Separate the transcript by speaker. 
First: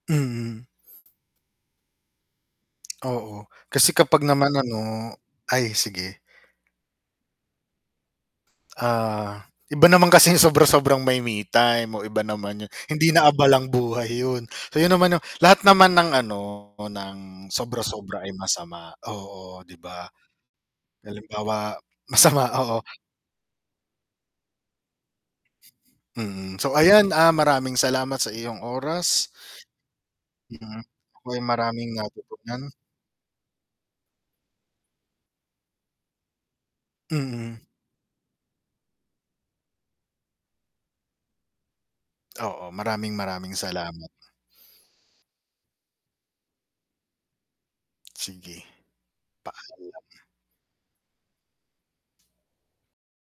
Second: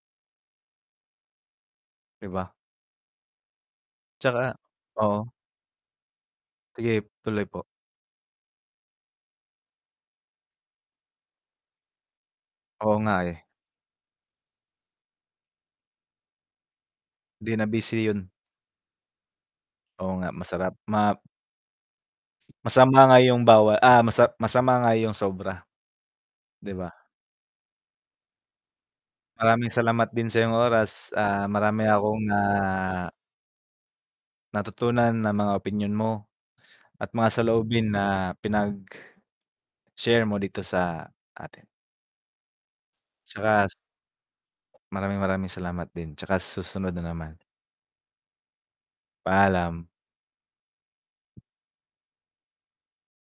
Speaker 1: Mm.
Speaker 2: 'Di ba?
Speaker 1: Oo, kasi kapag naman
Speaker 2: 'Tsaka
Speaker 1: ano
Speaker 2: oo.
Speaker 1: ay, sige.
Speaker 2: Sige, tuloy po.
Speaker 1: Ah, iba naman kasi yung sobra-sobrang may me-time, oh, iba naman 'yon.
Speaker 2: Oo
Speaker 1: Hindi
Speaker 2: nga,
Speaker 1: na
Speaker 2: eh.
Speaker 1: abalang buhay 'yon. Iyon naman 'yong lahat naman ng, ano, ng
Speaker 2: Hindi na busy
Speaker 1: sobra-sobra
Speaker 2: 'yon.
Speaker 1: ay masama, oo, 'di ba.
Speaker 2: Oo nga masarap, ma
Speaker 1: Halimbawa masama, oo
Speaker 2: Masama nga 'yong bawal ah, masa masama nga 'yong sobra.
Speaker 1: Mm,
Speaker 2: 'Di
Speaker 1: so
Speaker 2: ba?
Speaker 1: ayan, ah, maraming salamat sa iyong oras.
Speaker 2: Maraming salamat din sa'yong
Speaker 1: Mm.
Speaker 2: oras,
Speaker 1: Ako'y
Speaker 2: ah, marami
Speaker 1: maraming
Speaker 2: akong na
Speaker 1: natutunan.
Speaker 2: natutunan ng mga opinyon mo at mga
Speaker 1: Mm.
Speaker 2: saloobin na pinag-share mo dito sa atin.
Speaker 1: Oo, maraming, maraming
Speaker 2: 'Tsaka
Speaker 1: salamat.
Speaker 2: Maraming, maraming salamat din, 'tsaka susunod na naman.
Speaker 1: Sige,
Speaker 2: Paalam.
Speaker 1: paalam.